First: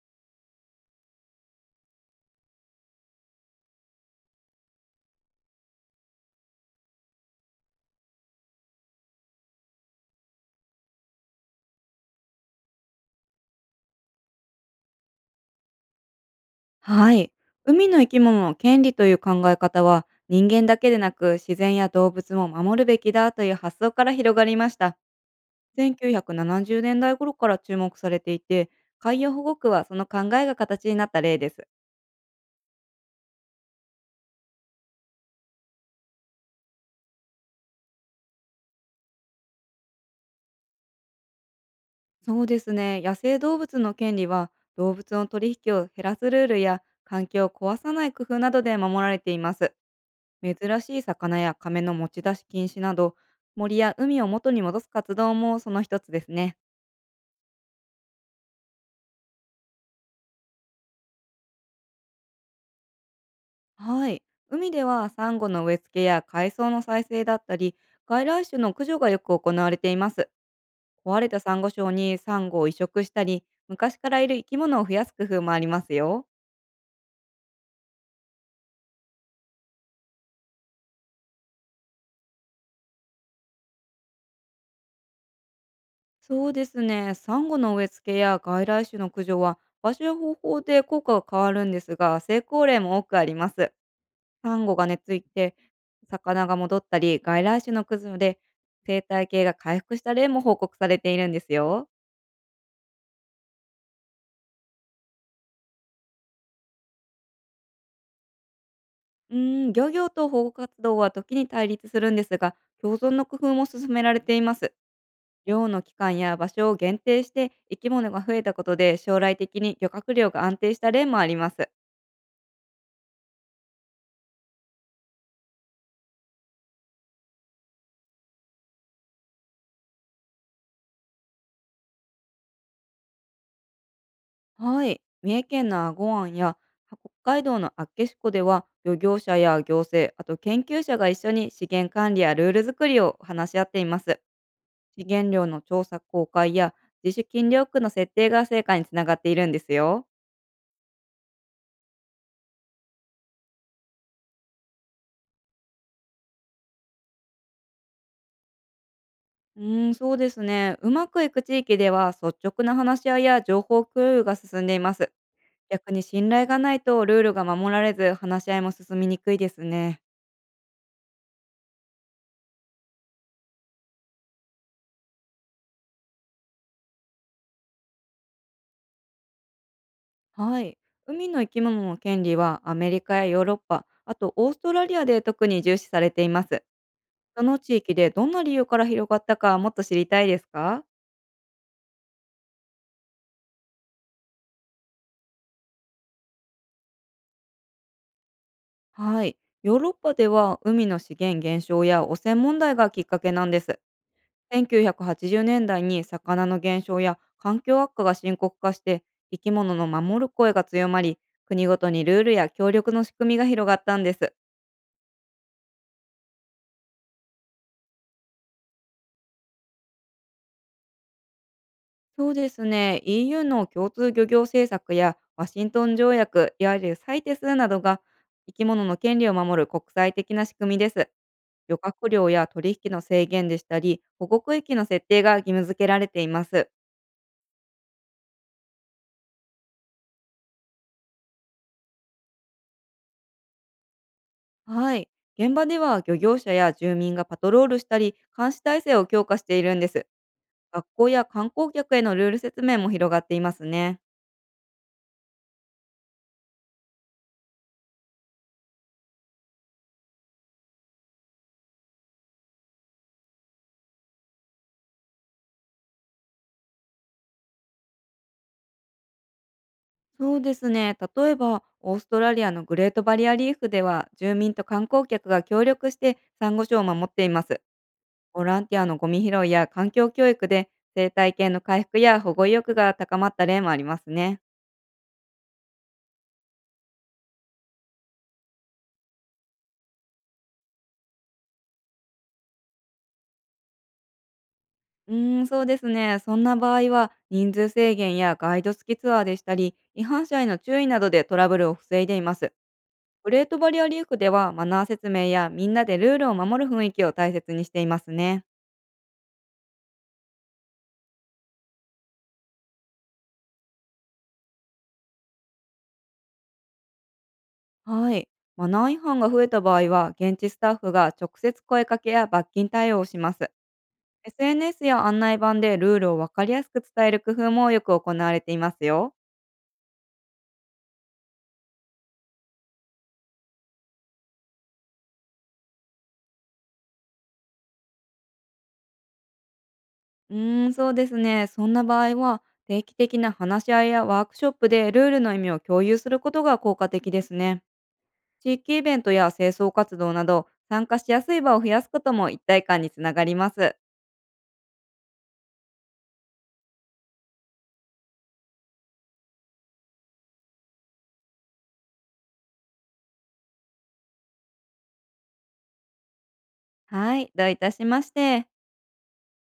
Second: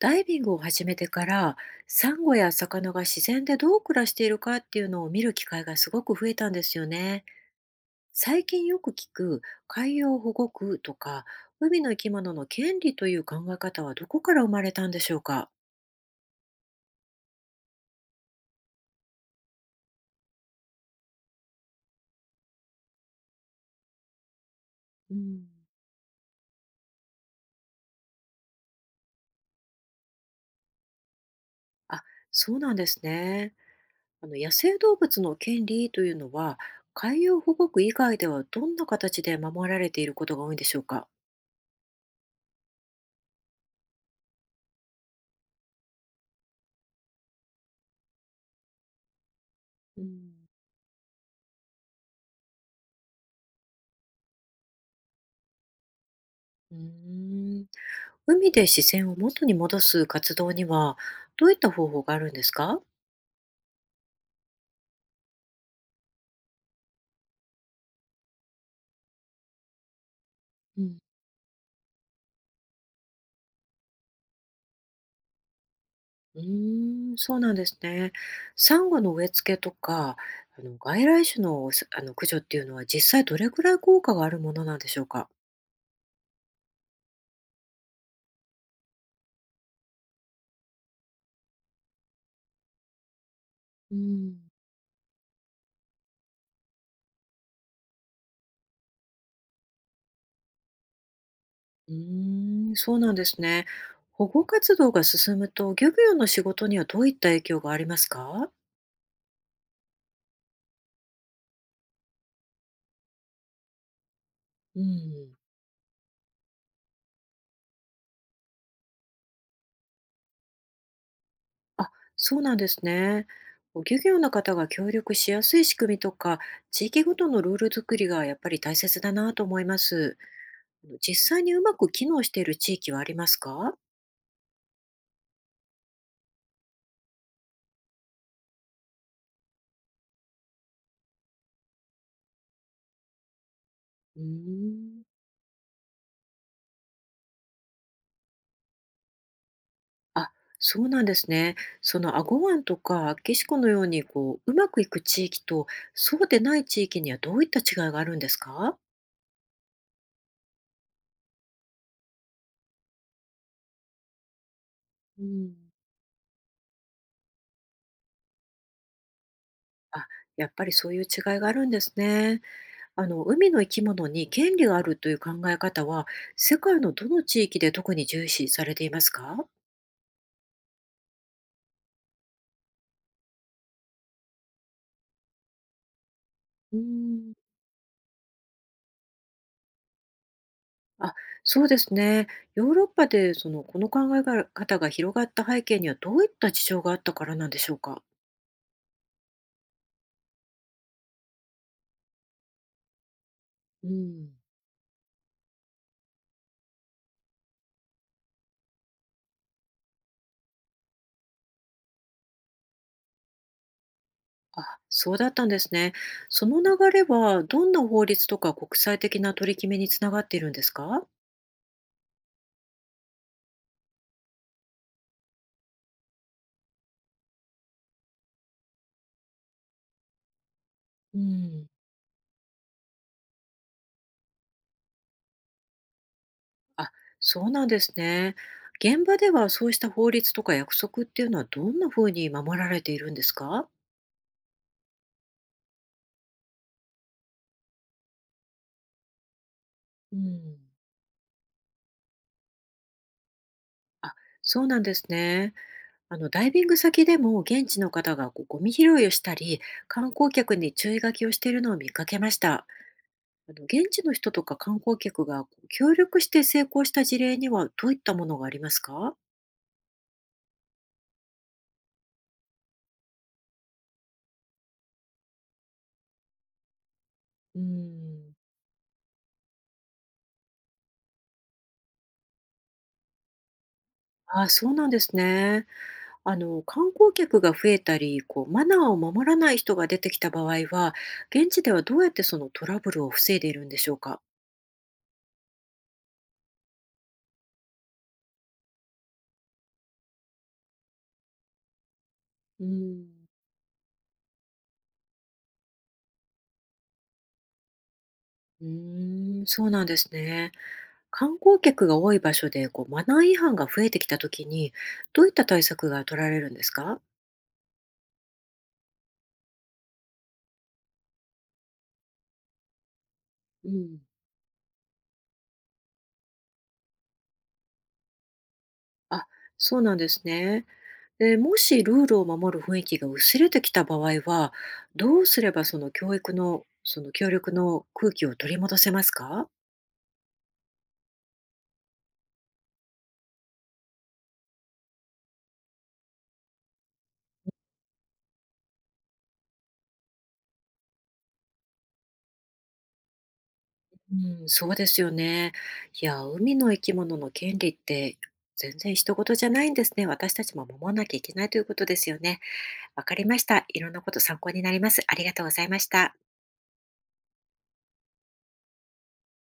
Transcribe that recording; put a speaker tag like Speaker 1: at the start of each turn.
Speaker 1: ダイビングを始めてからサンゴや魚が自然でどう暮らしているかっていうのを見る機会がすごく増えたんですよね。最近よく聞く海洋保護区とか海の生き物の権利という考え方はどこから生まれたんでしょうか？
Speaker 2: はい。海の生き物の権利という考え方は、人間だけでなく自然や動物も守るべきだという発想から広がりました。
Speaker 1: うん。
Speaker 2: 1970年代頃から注目されていて、海洋保護区はその考えが形になった例です。
Speaker 1: あ、そうなんですね。あの野生動物の権利というのは海洋保護区以外ではどんな形で守られていることが多いんでしょうか？
Speaker 2: そうですね。野生動物の権利は、動物の取引を減らすルールや環境を壊さない工夫などで守られています。
Speaker 1: うん。
Speaker 2: 珍しい魚や亀の持ち出し禁止など、森や海を元に戻す活動もその一つですね。
Speaker 1: うーん。海で視線を元に戻す活動にはどういった方法があるんですか？
Speaker 2: はい。海ではサンゴの植え付けや海藻の再生だったり、外来種の駆除がよく行われています。
Speaker 1: うん、
Speaker 2: 壊れたサンゴ礁にサンゴを移植したり、昔からいる生き物を増やす工夫もありますよ。
Speaker 1: うーん、そうなんですね。サンゴの植え付けとか、あの外来種のすあの駆除っていうのは実際どれくらい効果があるものなんでしょうか？
Speaker 2: そうですね。サンゴの植え付けや外来種の駆除は、場所や方法で効果が変わるんですが、成功例も多くあります。
Speaker 1: うん、
Speaker 2: サンゴが根付いて、魚が戻ったり、外来種の駆除で生態系が回復した例も報告されているんですよ。
Speaker 1: うーん、そうなんですね。保護活動が進むと漁業の仕事にはどういった影響がありますか？
Speaker 2: うーん、漁業と保護活動は時に対立するんですが、共存の工夫も進められています。
Speaker 1: うん。
Speaker 2: 漁の期間や場所を限定して生き物が増えたことで将来的に漁獲量が安定した例もあります。
Speaker 1: あ、そうなんですね。こう漁業の方が協力しやすい仕組みとか、地域ごとのルール作りがやっぱり大切だなと思います。実際にうまく機能している地域はありますか？
Speaker 2: はい。三重県の英虞湾や北海道の厚岸湖では漁業者や行政、あと研究者が一緒に資源管理やルール作りを話し合っています。
Speaker 1: うーん。
Speaker 2: 資源量の調査公開や自主禁漁区の設定が成果につながっているんですよ。
Speaker 1: あ、そうなんですね。その英虞湾とか岸子のようにこう、うまくいく地域と、そうでない地域にはどういった違いがあるんですか？
Speaker 2: うーん、そうですね。うまくいく地域では率直な話し合いや情報共有が進んでいます。
Speaker 1: うん。
Speaker 2: 逆に信頼がないとルールが守られず話し合いも進みにくいですね。
Speaker 1: あ、やっぱりそういう違いがあるんですね。あの海の生き物に権利があるという考え方は世界のどの地域で特に重視されていますか？
Speaker 2: はい。海の生き物の権利はアメリカやヨーロッパ、あとオーストラリアで特に重視されています。
Speaker 1: うーん。
Speaker 2: その地域でどんな理由から広がったかもっと知りたいですか？
Speaker 1: あ、そうですね。ヨーロッパでこの考え方が広がった背景にはどういった事情があったからなんでしょうか？
Speaker 2: はい。ヨーロッパでは海の資源減少や汚染問題がきっかけなんです。
Speaker 1: うん。
Speaker 2: 1980年代に魚の減少や環境悪化が深刻化して、生き物の守る声が強まり、国ごとにルールや協力の仕組みが広がったんです。
Speaker 1: あ、そうだったんですね。その流れはどんな法律とか国際的な取り決めにつながっているんですか？
Speaker 2: そうですね。 EU の共通漁業政策やワシントン条約、いわゆるサイテスなどが生き物の権利を守る国際的な仕組みです。
Speaker 1: うん。
Speaker 2: 漁獲量や取引の制限でしたり、保護区域の設定が義務付けられています。
Speaker 1: あ、そうなんですね。現場ではそうした法律とか約束っていうのはどんなふうに守られているんですか？
Speaker 2: はい。現場では漁業者や住民がパトロールしたり、監視体制を強化しているんです。
Speaker 1: うん、
Speaker 2: 学校や観光客へのルール説明も広がっていますね。
Speaker 1: あ、そうなんですね。ダイビング先でも現地の方がこうゴミ拾いをしたり、観光客に注意書きをしているのを見かけました。現地の人とか観光客がこう協力して成功した事例にはどういったものがありますか？
Speaker 2: そうですね。例えば、オーストラリアのグレートバリアリーフでは、住民と観光客が協力してサンゴ礁を守っていま
Speaker 1: う
Speaker 2: す。
Speaker 1: ん。
Speaker 2: ボランティアのゴミ拾いや環境教育で、生態系の回復や保護意欲が高まった例もありますね。
Speaker 1: あ、そうなんですね。観光客が増えたりこうマナーを守らない人が出てきた場合は現地ではどうやってそのトラブルを防いでいるんでしょうか？
Speaker 2: うーん、そうですね。そんな場合は、人数制限やガイド付きツアーでしたり、違反者への注意などでトラブルを防いでいます。
Speaker 1: うーん。
Speaker 2: グレートバリアリーフでは、マナー説明やみんなでルールを守る雰囲気を大切にしていますね。
Speaker 1: うーん、そうなんですね。観光客が多い場所でこうマナー違反が増えてきた時にどういった対策が取られるんですか？
Speaker 2: はい。マナー違反が増えた場合は、現地スタッフが直接声かけや罰金対応をします。
Speaker 1: うん。
Speaker 2: SNS や案内板でルールをわかりやすく伝える工夫もよく行われていますよ。
Speaker 1: あ、そうなんですね。で、もしルールを守る雰囲気が薄れてきた場合はどうすればその教育のその協力の空気を取り戻せますか？
Speaker 2: うーん、そうですね。そんな場合は、定期的な話し合いやワークショップでルールの意味を共有することが効果的ですね。地域イベントや清掃活動など、参加しやすい場を増やすことも一体感につながります。
Speaker 1: うん、そうですよね。いや、海の生き物の権利って全然人事じゃないんですね。私たちも守らなきゃいけないということですよね。わかりました。いろんなこと参考になります。ありがとうございました。
Speaker 2: はい、どういたしまして。